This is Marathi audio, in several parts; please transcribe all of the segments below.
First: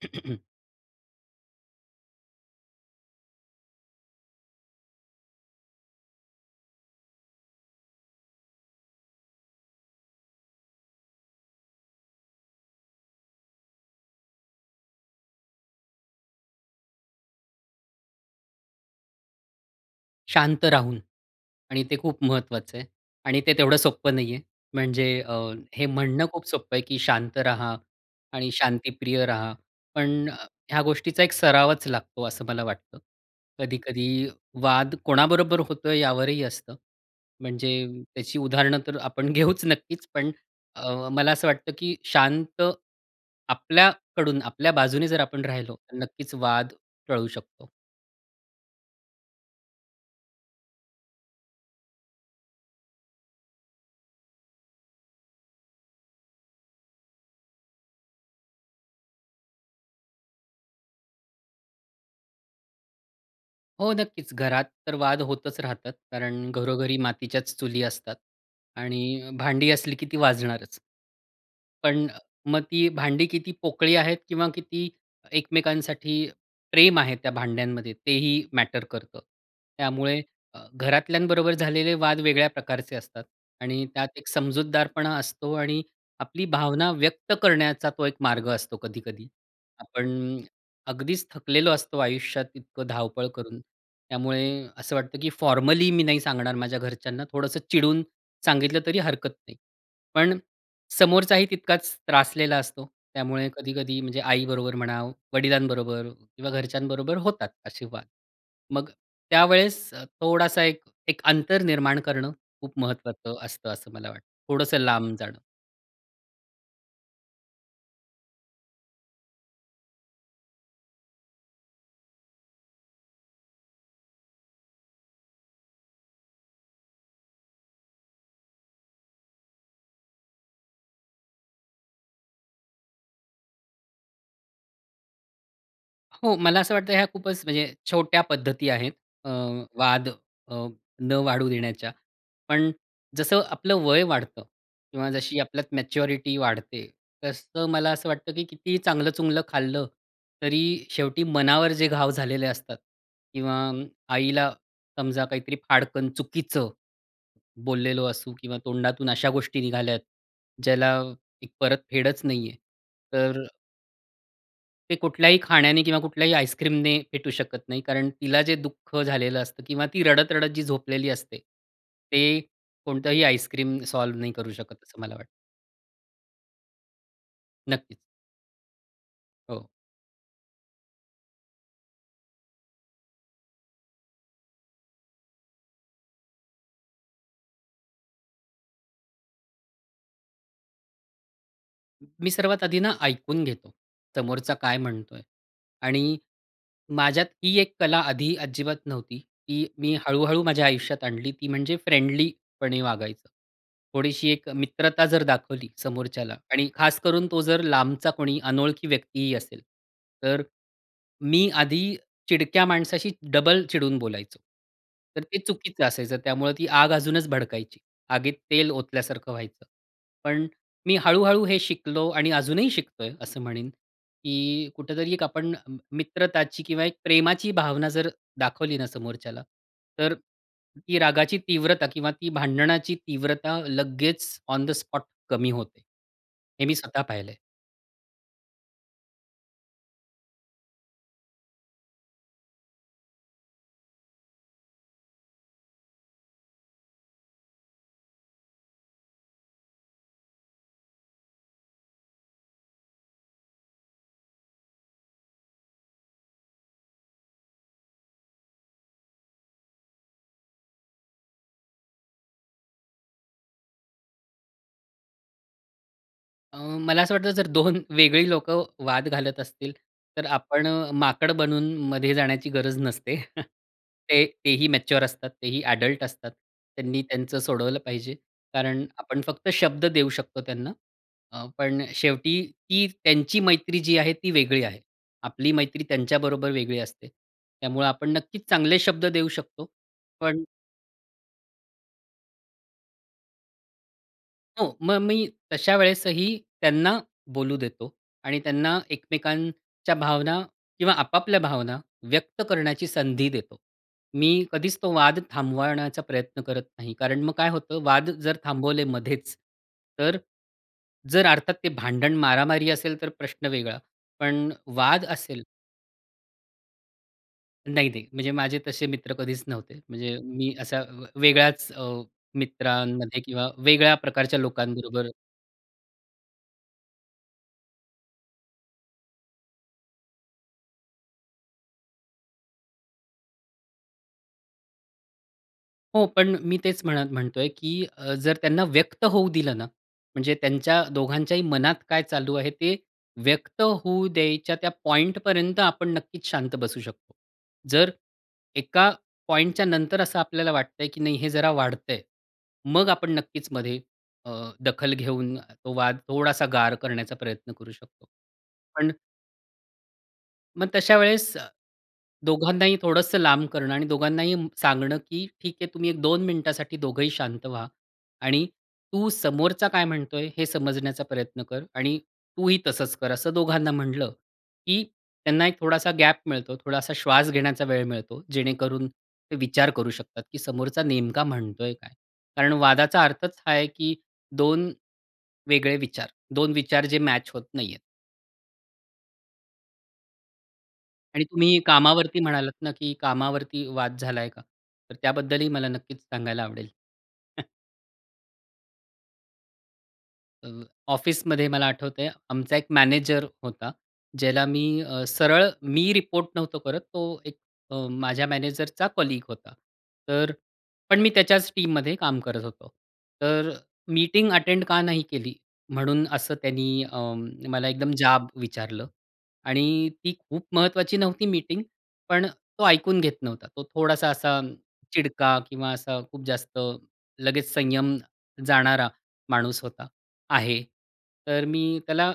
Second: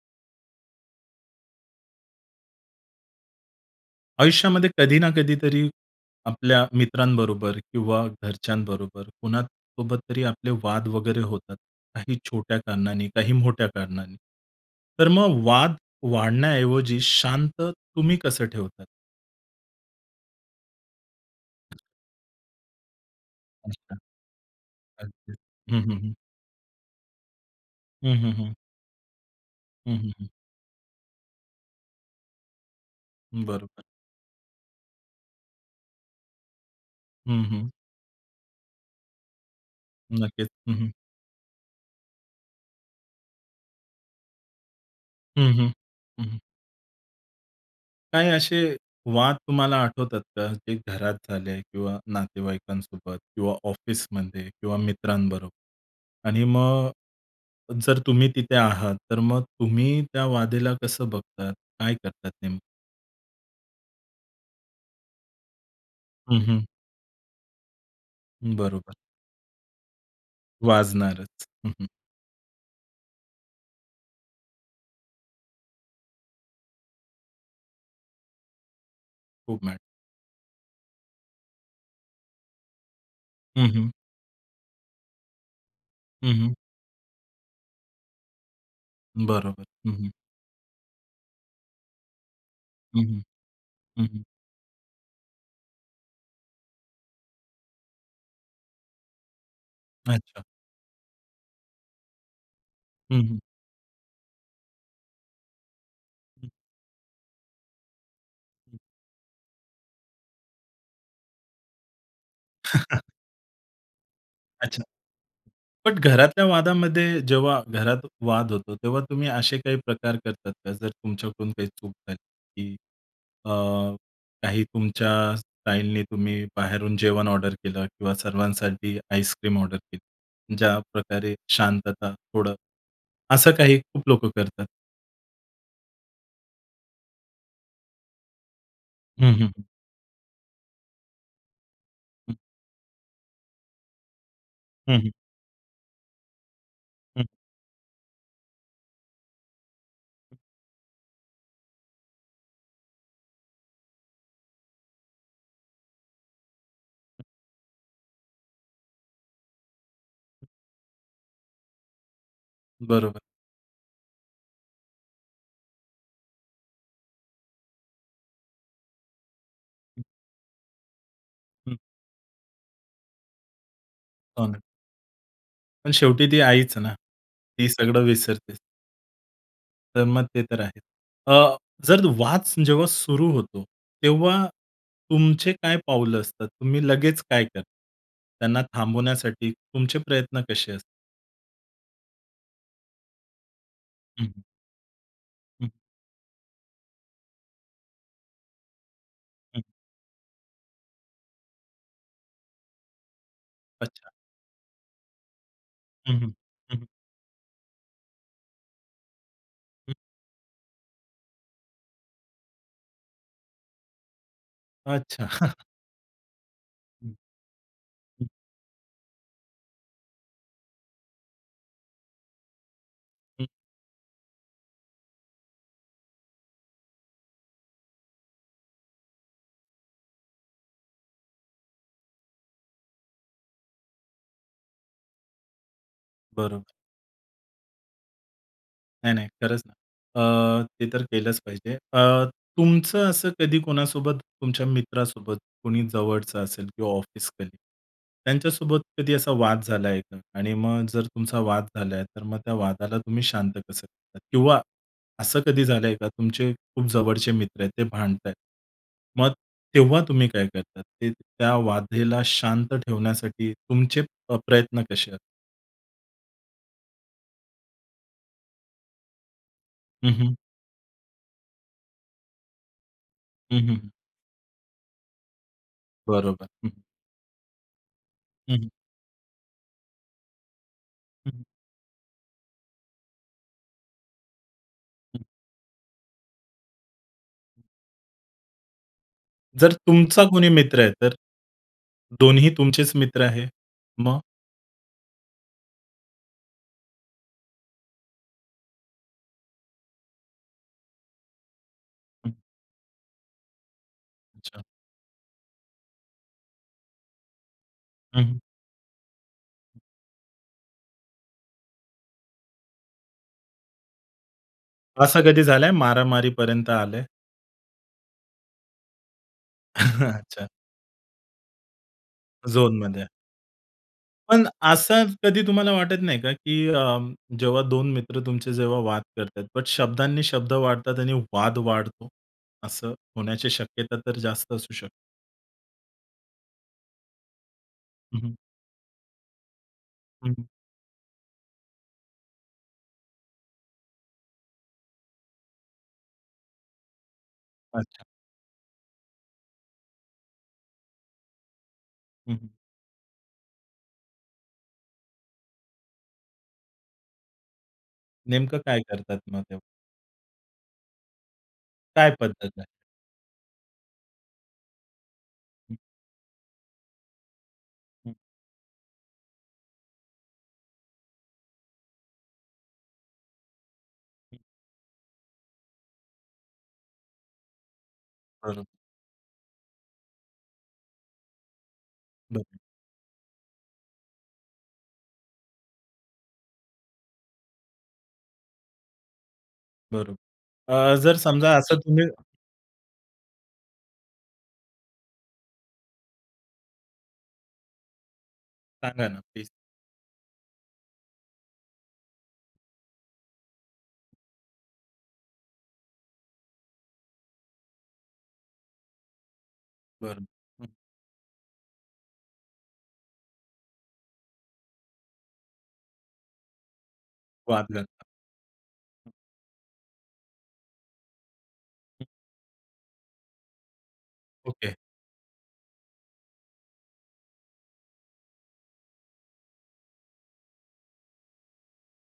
आयुष्यामध्ये कधी ना कधीतरी आपल्या मित्रांबरोबर किंवा घरच्यांबरोबर, कुणासोबत तरी आपले वाद वगैरे होतात, काही छोट्या कारणांनी, काही मोठ्या कारणांनी, तर मग वाद वाढण्याऐवजी शांत तुम्ही कसं ठेवतात? शांत राहून आणि ते खूप महत्त्वाचं आहे आणि ते तेवढं अच्छा. सोप्पं नाहीये. म्हणजे अच्छा. अ, हं, हे हं, हं. म्हणणं खूप सोप्पं आहे, की शांत राहा हं, हं, आणि हं. शांतीप्रिय राहा, हं, हं, पण हं. अ, ह्या गोष्टीचा एक सरावच लागतो, असं मला वाटतं. बरोबर. कधी-कधी वाद कोणाबरोबर होतो, यावरही असतं. हं, हं. म्हणजे त्याची उदाहरणं तर आपण घेऊच नक्कीच. पण नक्कीच. हं, हं. अ, मला असं वाटतं, की शांत आपल्याकडून, आपल्या बाजूने जर आपण हं, हं. राहिलो, तर हं, नक्कीच हं. वाद टळू शकतो. काही असे वाद तुम्हाला आठवतात का? जे घरात झाले आहे किंवा नातेवाईकांसोबत किंवा ऑफिसमध्ये किंवा मित्रांबरोबर आणि मग जर तुम्ही तिथे आहात तर मग तुम्ही त्या वादेला कसं बघतात, काय करतात नेमकं? हो, नक्कीच घरात तर, वाद होतच राहतात, हं, कारण हं. "घरोघरी मातीच्याच चुली" असतात बरोबर. आणि भांडी असली की ती वाजणारच. वाजणारच. पण, मग ती भांडी किती पोकळी आहेत? किंवा किती एकमेकांसाठी, प्रेम आहे त्या भांड्यांमध्ये? तेही मॅटर करतं. खूप मॅट त्यामुळे अ, घरातल्यांबरोबर, झालेले वाद वेगळ्या प्रकारचे असतात हं, आणि हं. त्यात एक समजूतदारपणा असतो आणि हं, आपली हं. भावना व्यक्त करण्याचा, तो एक मार्ग असतो कधी-कधी. बरोबर, हं, हं. आपण अगदीच थकलेलो असतो आयुष्यात, इतकं हं, हं. धावपळ करून, हं, हं. त्यामुळे असं वाटतं की फॉर्मली मी नाही सांगणार माझ्या घरच्यांना, थोडंसं चिडून सांगितलं तरी हरकत नाही. पण अच्छा. समोरचाही तितकाच त्रासलेला असतो, हं, हं. त्यामुळे कधी-कधी म्हणजे आईबरोबर म्हणा, वडिलांबरोबर हं. किंवा घरच्यांबरोबर होतात असे वाद. हं. मग त्यावेळेस, थोडासा एक एक अंतर निर्माण करणं खूप महत्त्वाचं असतं असं मला वाटतं, थोडंसं अच्छा. लांब जाणं. बट घरातल्या वादामध्ये जेव्हा घरात वाद होतो, तेव्हा तुम्ही असे काही प्रकार करतात का? जर तुमच्याकडून काही चूक झाली की अ, काही तुमच्या स्टाईलनी, तुम्ही बाहेरून जेवण ऑर्डर केलं किंवा सर्वांसाठी आईसक्रीम ऑर्डर केली? ज्याप्रकारे शांतता थोडं, असं काही खूप लोकं करतात. हो, मला असं वाटतं, ह्या खूपच म्हणजे छोट्या पद्धती आहेत अ, हं, हं, हं. वाद अ, न वाढू देण्याच्या. हं. पण जसं आपलं वय वाढतं हं, हं. किंवा जशी आपल्यात मॅच्युरिटी वाढते, हं. तसं मला असं वाटतं, की किती चांगलं-चुंगलं खाल्लं हं. तरी शेवटी मनावर जे घाव झालेले असतात, किंवा आईला समजा काहीतरी फाडकन चुकीचं हं. बोललेलो असू किंवा तोंडातून अशा गोष्टी निघाल्यात हं. ज्याला एक परत फेडच नाही आहे, बरोबर. तर ते कुठल्याही खाण्याने किंवा कुठल्याही आइसक्रीमने फेटू शकत नाही, कारण तिला जे दुःख झालेलं असतं किंवा हं. ती रडत-रडत जी झोपलेली असते, हम्म. ते कोणतंही आइसक्रीम सॉल्व्ह नाही हो करू ना. शकत, असं मला वाटतं. पण शेवटी ती आईच ना, ती नक्कीच. सगळं विसरतेच. हो. तर मग ते तर आहे. अ, जर वाद जेव्हा सुरू होतो, तेव्हा तुमचे काय पाऊलं असतात? तुम्ही लगेच काय करता? त्यांना थांबवण्यासाठी तुमचे प्रयत्न कसे अस मी सर्वात आधी ना ऐकून घेतो, हं. हं. समोरचा काय म्हणतोय. हं. आणि माझ्यात ही एक कला आधी अजिबात नव्हती, हं. की मी हळू-हळू माझ्या आयुष्यात आणली. ती म्हणजे फ्रेंडलीपणे वागायचं. अच्छा. थोडीशी एक मित्रता जर दाखवली हं, हं. समोरच्याला, आणि हं, हं. खास करून तो जर लांबचा कोणी अनोळखी व्यक्तीही असेल, हं. तर मी आधी चिडक्या माणसाशी डबल चिडून बोलायचो, अच्छा. तर ते चुकीचं असायचं. त्यामुळं ती आग हं. अजूनच भडकायची, हं. आगीत तेल ओतल्यासारखं व्हायचं. पण मी हळू-हळू हे शिकलो आणि अजूनही शिकतोय असं हं. म्हणेन, की कुठेतरी एक आपण मित्रताची किंवा एक प्रेमाची भावना जर दाखवली ना समोरच्याला, तर ती रागाची तीव्रता किंवा ती भांडणाची तीव्रता लगेच ऑन द स्पॉट कमी होते, हे बरोबर. मी स्वतः पाहिलंय. नाही नाही. खरंच ना. अ, ते तर केलंच पाहिजे. अ, तुमचं असं कधी कोणासोबत, तुमच्या मित्रासोबत, कोणी जवळचं असेल किंवा ऑफिस कलीग त्यांच्यासोबत कधी असा वाद झाला आहे का? आणि मग जर तुमचा वाद झाला आहे, तर मग त्या वादाला तुम्ही शांत कसं करतात? किंवा असं कधी झालंय का, तुमचे खूप जवळचे मित्र आहेत, ते भांडतायेत, मग तेव्हा तुम्ही काय करतात? ते, त्या वादाला शांत ठेवण्यासाठी, तुमचे अ, प्रयत्न कसे आ अ, मला असं वाटतं, जर 2 वेगळी लोकं वाद घालत असतील, हं, तर हं. आपण अ, माकड बनून मधे जाण्याची गरज नसते. हं, हं, हं. ते तेही मॅच्युअर असतात. तेही ॲडल्ट असतात, बरोबर, हं, हं. त्यांनी त्यांचं सोडवलं पाहिजे. हं, हं. कारण आपण फक्त शब्द देऊ शकतो त्यांना, हं, हं. अ, पण शेवटी ती त्यांची मैत्री जी आहे, ती वेगळी आहे. हं, हं. आपली मैत्री त्यांच्याबरोबर वेगळी असते. त्यामुळं आपण नक्कीच चांगले शब्द देऊ शकतो. जर तुमचा पण कोणी मित्र आहे, तर? दोन्हीही तुमचेच मित्र आहे, मग? हो, मग मी तशा वेळेसही, त्यांना बोलू देतो आणि त्यांना एकमेकांच्या भावना किंवा आपापल्या भावना, हं. व्यक्त करण्याची संधी देतो. मी अच्छा. कधीच तो वाद थांबवण्याचा प्रयत्न करत नाही. कारण मग काय होतं, वाद हं, जर हं. थांबवले मध्येच, तर जर अर्थात ते, भांडण, मारामारी असेल, तर प्रश्न वेगळा. पण वाद असं कधी असेल झालंय, मारामारीपर्यंत आलंय? नाही नाही म्हणजे माझे तसे मित्र कधीच नव्हते. म्हणजे अच्छा. मी असा वेगळ्याच अ, झोनमध्ये. मित्रांमध्ये किंवा वेगळ्या प्रकारच्या पण असं लोकांबरोबर कधी तुम्हाला वाटत नाही का, की अ, जेव्हा 2 मित्र तुमचे जेव्हा वाद करतायेत बट शब्दांनी शब्द वाढतात आणि वाद वाढतो, असं होण्याची शक्यता तर जास्त असू शकते. हो, पण मी तेच म्हणत म्हणतोय, की अ, हं, हं. जर त्यांना व्यक्त होऊ दिलं ना हं, म्हणजे हं. त्यांच्या दोघांच्याही मनात काय चालू आहे, ते व्यक्त होऊ द्यायच्या त्या पॉइंटपर्यंत आपण नक्कीच शांत बसू शकतो. जर अच्छा. एका पॉइंटच्या नंतर असं आपल्याला वाटतंय, की नाही हे जरा वाढतंय, हं, हं. मग आपण नक्कीच मध्ये अ, दखल घेऊन तो वाद थोडासा गार करण्याचा प्रयत्न करू शकतो. नेमकं काय पण करतात मग तेव्हा? मग तशा वेळेस अ, काय पद्धत आहे? दोघांनाही थोडंसं लांब करणं आणि दोघांनाही सांगणं, की "ठीक आहे हं. तुम्ही एक दोन मिनिटासाठी दोघंही शांत व्हा हं. आणि तू समोरचा काय म्हणतोय हे समजण्याचा प्रयत्न कर आणि तूही तसंच कर." असं दोघांना म्हटलं, हं. की त्यांना एक थोडासा गॅप मिळतो, थोडासा श्वास घेण्याचा वेळ मिळतो, बरं. जेणेकरून ते विचार करू शकतात, की समोरचा नेमका म्हणतोय काय? कारण बरं. वादाचा अर्थच हा आहे, की 2 वेगळे विचार. 2 विचार जे मॅच होत नाहीयेत. बरोबर. अ, जर आणि समजा तुम्ही असं तुम्ही कामावरती म्हणालात ना की कामावरती वाद झालाय का? तर त्याबद्दल ही मला नक्कीच सांगायला आवडेल. सांगा ना प्लीज. अ, ऑफिसमध्ये मला आठवतंय, आमचा एक मॅनेजर होता. ज्याला मी अ, सरळ मी रिपोर्ट नव्हतो करत. तो एक अ, माझ्या मॅनेजरचा कलीग होता. बरं, तर हं. पण मी त्याच्याच टीममध्ये काम करत होतो. तर मीटिंग अटेंड का नाही केली? म्हणून असं त्यांनी अ, वाद मला एकदम घातला. जाब विचारला आणि ती खूप महत्त्वाची नव्हती मीटिंग. हं. पण अ, तो ऐकून घेत नव्हता. तो थोडासा असा ओके. चिडका किंवा असा खूप जास्त लगेच संयम जाणारा माणूस होता आहे. तर मी त्याला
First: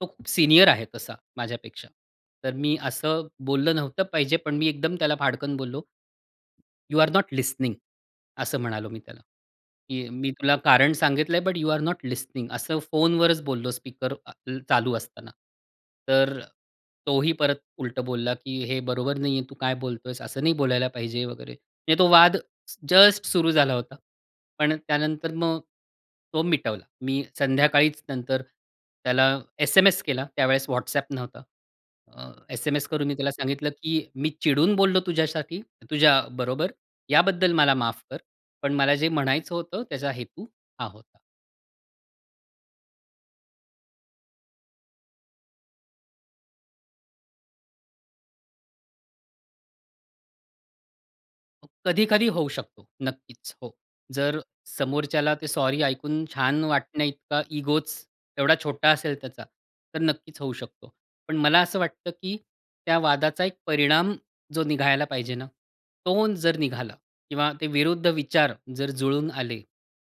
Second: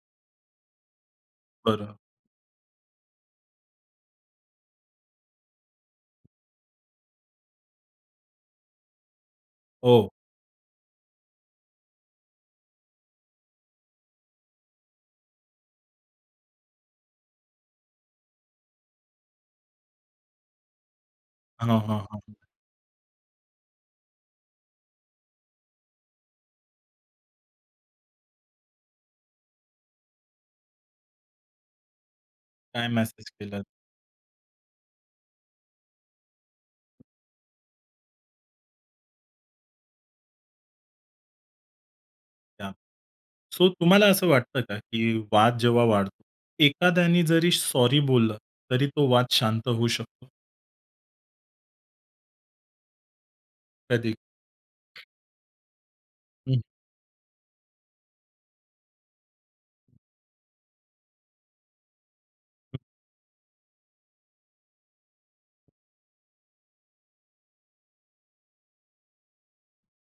तो खूप सीनियर आहे तसा माझ्यापेक्षा. बरं. तर मी असं बोललं नव्हतं पाहिजे. पण मी एकदम त्याला फाडकन बोललो. "You are not listening." असं म्हणालो मी त्याला, की हो. "मी तुला कारण सांगितलंय" "but you are not listening." असं फोनवरच बोललो स्पीकर अ, चालू असताना. तर तोही परत उलटं बोलला, की "हे बरोबर नाही आहे. तू काय बोलतोयेस? असं नाही बोलायला पाहिजे." वगैरे. हां, म्हणजे हां, तो वाद हां. जस्ट सुरू झाला होता. पण त्यानंतर मग तो मिटवला. मी संध्याकाळीच नंतर त्याला एस-एम-एस केला, त्यावेळेस WhatsApp नव्हता. अ, एस-एम-एस काय करून मी मेसेज त्याला केलात? सांगितलं, की "मी चिडून बोललो तुझ्यासाठी तुझ्याबरोबर याबद्दल मला माफ कर, पण मला जे म्हणायचं होतं त्याचा हेतू हा होता." [unintelligible] सो, तुम्हाला असं वाटतं का की वाद जेव्हा वाढ एखाद्याने जरी सॉरी बोललं, तरी तो वाद शांत होऊ शकतो? कधी-कधी होऊ शकतो नक्कीच. हो. कधी? जर समोरच्याला, ते सॉरी ऐकून हं. छान वाटण्याइतका इगोच एवढा छोटा असेल त्याचा तर नक्कीच होऊ शकतो. पण मला असं वाटतं की हं. त्या वादाचा एक परिणाम, जो निघायला पाहिजे ना, तो जर निघाला किंवा ते विरुद्ध विचार जर जुळून आले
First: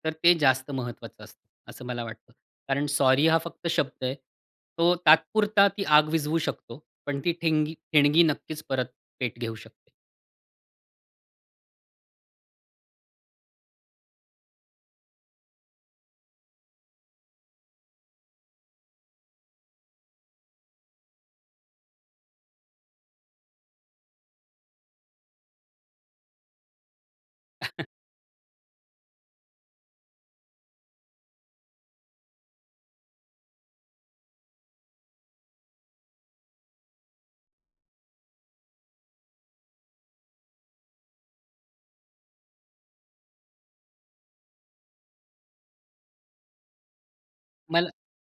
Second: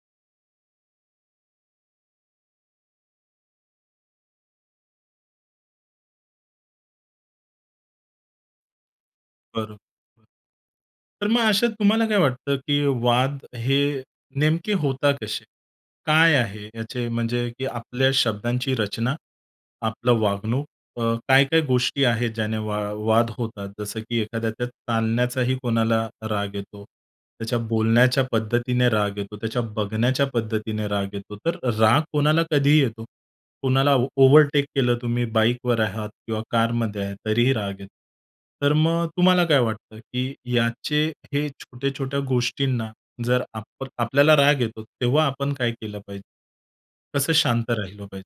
तर ते जास्त महत्त्वाचं असतं, असं मला वाटतं. कारण सॉरी हा फक्त शब्द आहे, तो तात्पुरता ती आग विझवू शकतो. पण ती ठिंगी ठिणगी नक्कीच परत पेट घेऊ बरं. शकते. तर मग अशात तुम्हाला, काय वाटतं की वाद, हे नेमके होतात कसे? काय आहे, याचे म्हणजे की आपल्या शब्दांची रचना, आपलं वागणूक, अ, काय-काय गोष्टी आहेत, ज्याने वा वाद होतात. जसं की एखाद्याच्या चालण्याचाही कोणाला राग येतो, त्याच्या बोलण्याच्या पद्धतीने राग येतो, त्याच्या बघण्याच्या पद्धतीने राग येतो, तर राग कोणाला कधीही येतो. कोणाला ओव्हरटेक केलं तुम्ही, बाईकवर आहात किंवा कारमध्ये आहे, तरीही राग येतो. तर मग तुम्हाला काय वाटतं, की याचे हे छोट्या-छोट्या गोष्टींना जर आपण आपल्याला राग येतो तेव्हा आपण काय केलं पाहिजे? कसं शांत मला राहिलो पाहिजे?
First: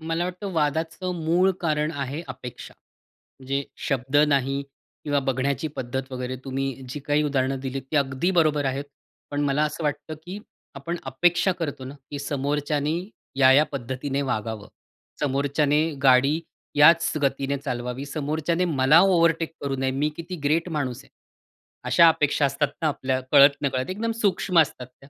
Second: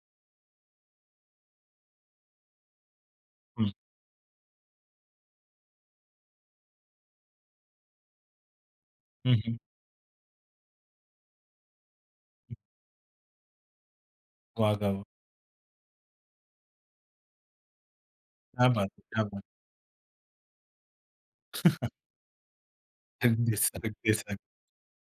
मला वाटतं वादाचं मूळ कारण आहे, अपेक्षा. जे हं. शब्द नाही किंवा बघण्याची पद्धत वगैरे. तुम्ही जी काही उदाहरणं दिलीत, ती अगदी बरोबर आहेत. हं, पण हं. मला असं वाटतं की आपण अपेक्षा करतो ना, की हं. समोरच्याने या-या पद्धतीने वागावं, वागावं. समोरच्याने गाडी याच गतीने चालवावी, समोरच्याने क्या बात मला है! क्या बात! ओव्हरटेक करू नये, मी किती ग्रेट माणूस आहे, अशा अपेक्षा असतात ना, आपल्या अगदीच, कळत-नकळत. एकदम अगदीच, अग सूक्ष्म असतात त्या.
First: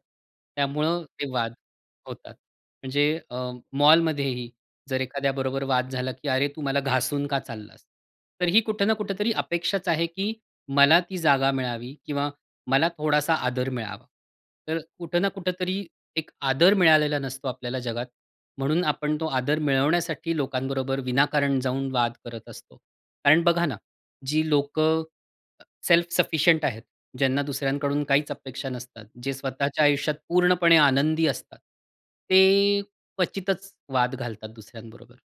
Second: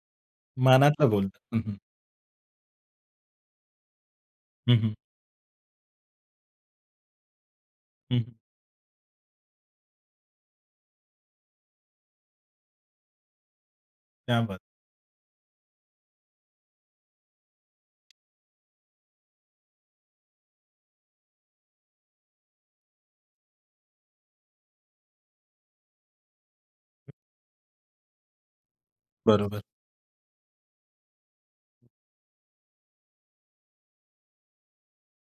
त्यामुळं मनातलं ते वाद बोलता हं, हं. होतात. म्हणजे अ, मॉलमध्येही हं, हं. जर एखाद्याबरोबर वाद झाला, की "अरे, तू मला घासून का चाललास?" हं, हं. तर ही कुठं ना कुठेतरी अपेक्षाच आहे की मला ती जागा मिळावी किंवा मला थोडासा आदर मिळावा. क्या बात! तर कुठं ना कुठेतरी एक आदर मिळालेला नसतो आपल्याला जगात, म्हणून आपण तो आदर मिळवण्यासाठी लोकांबरोबर विनाकारण जाऊन वाद करत असतो. कारण बघा ना, जी लोकं अ, सेल्फ सफिशियंट आहेत, ज्यांना दुसऱ्यांकडून काहीच अपेक्षा नसतात, जे बरोबर. स्वतःच्या आयुष्यात पूर्णपणे आनंदी असतात, ते क्वचितच वाद घालतात दुसऱ्यांबरोबर.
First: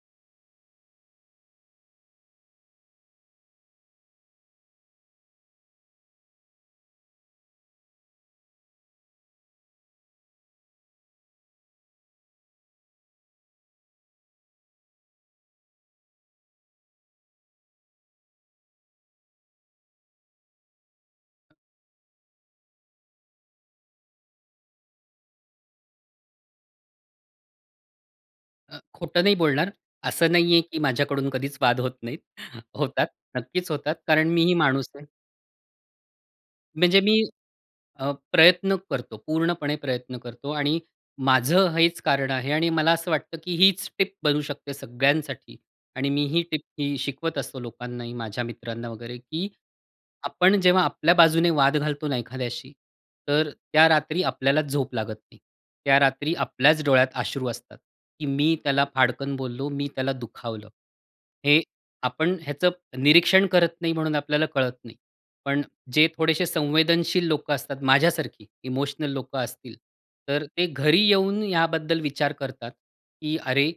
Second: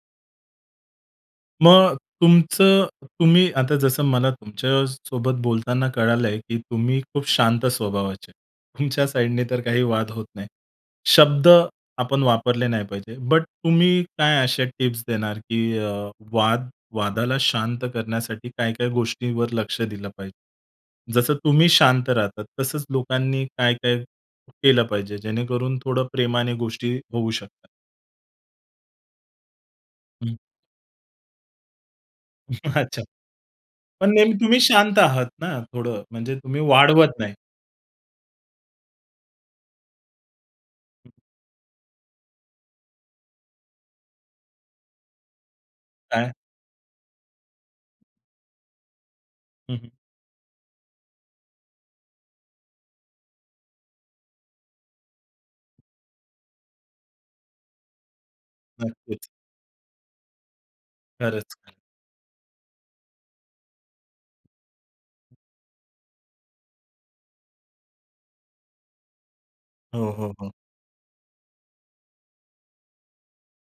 मग तुमचं, तुम्ही आता जसं मला तुमच्यासोबत बोलताना कळालंय की तुम्ही खूप शांत स्वभावाचे आहे. तुमच्या साईडने तर काही वाद होत नाही. शब्द आपण वापरले नाही पाहिजे, बट तुम्ही काय असे टिप्स देणार की अ, वाद वादाला शांत करण्यासाठी काय-काय गोष्टींवर लक्ष दिलं पाहिजे? जसं तुम्ही शांत राहतात तसंच लोकांनी काय-काय केलं पाहिजे जेणेकरून थोडं प्रेमाने गोष्टी होऊ शकतात? अ, खोटं नाही बोलणार. असं हं. नाहीये की माझ्याकडून कधीच वाद होत नाहीत. अच्छा. होतात, नक्कीच होतात पण कारण नेहमी मी ही तुम्ही माणूस शांत आहे. आहात ना थोडं, म्हणजे तुम्ही म्हणजे वाढवत मी, नाही. अ, प्रयत्न करतो, पूर्णपणे प्रयत्न करतो. आणि माझं हेच कारण आहे आणि मला असं वाटतं, की हीच टिप बनू शकते सगळ्यांसाठी आणि काय? मीही टिप ही शिकवत असतो लोकांनाही माझ्या मित्रांना वगैरे की हं, हं. आपण जेव्हा आपल्या बाजूने वाद घालतो ना एखाद्याशी, तर त्या रात्री आपल्याला झोप लागत नाही. त्या रात्री आपल्याच डोळ्यात अश्रू असतात, की मी त्याला नक्कीच. फाडकन बोललो मी त्याला दुखावलं. हे खरंच. आपण ह्याचं निरीक्षण करत नाही म्हणून आपल्याला कळत नाही. पण जे थोडेसे संवेदनशील लोकं असतात माझ्यासारखी इमोशनल लोकं असतील, हो, हो, तर हो. ते घरी येऊन याबद्दल विचार करतात, की अरे,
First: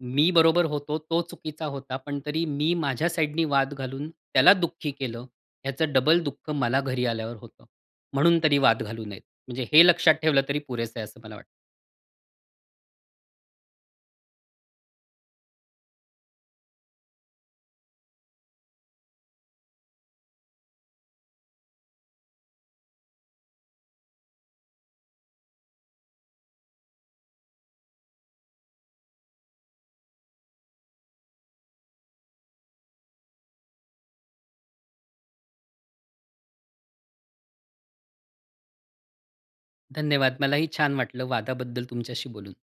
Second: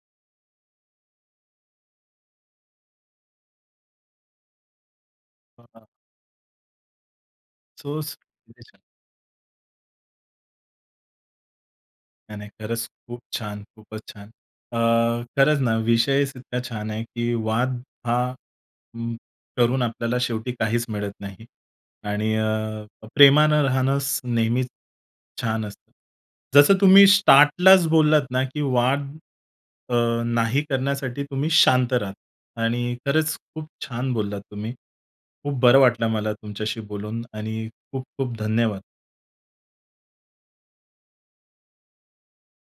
मी बरोबर होतो, तो चुकीचा होता, पण तरी मी माझ्या साईडनी वाद घालून त्याला दुःखी केलं. हं, हां. याचं डबल दुःख मला घरी आल्यावर होतं सो म्हणून तरी [unintelligible] वाद घालू नयेत. म्हणजे हे लक्षात ठेवलं तरी पुरेसं आहे असं मला वाटतं. नाही-नाही खरंच खूप छान. खूपच छान. अ, खरंच ना विषयच इतका छान आहे, की वाद हा उम्म करून आपल्याला शेवटी काहीच मिळत नाही. आणि अ, प्रेमानं राहणंच नेहमीच छान असतं. जसं तुम्ही स्टार्टलाच बोललात ना की वाद अ, नाही करण्यासाठी तुम्ही शांत राहता. आणि खरंच खूप छान बोललात तुम्ही. खूप बरं वाटलं मला तुमच्याशी बोलून आणि खूप-खूप धन्यवाद. धन्यवाद. मलाही छान वाटलं वादाबद्दल तुमच्याशी बोलून.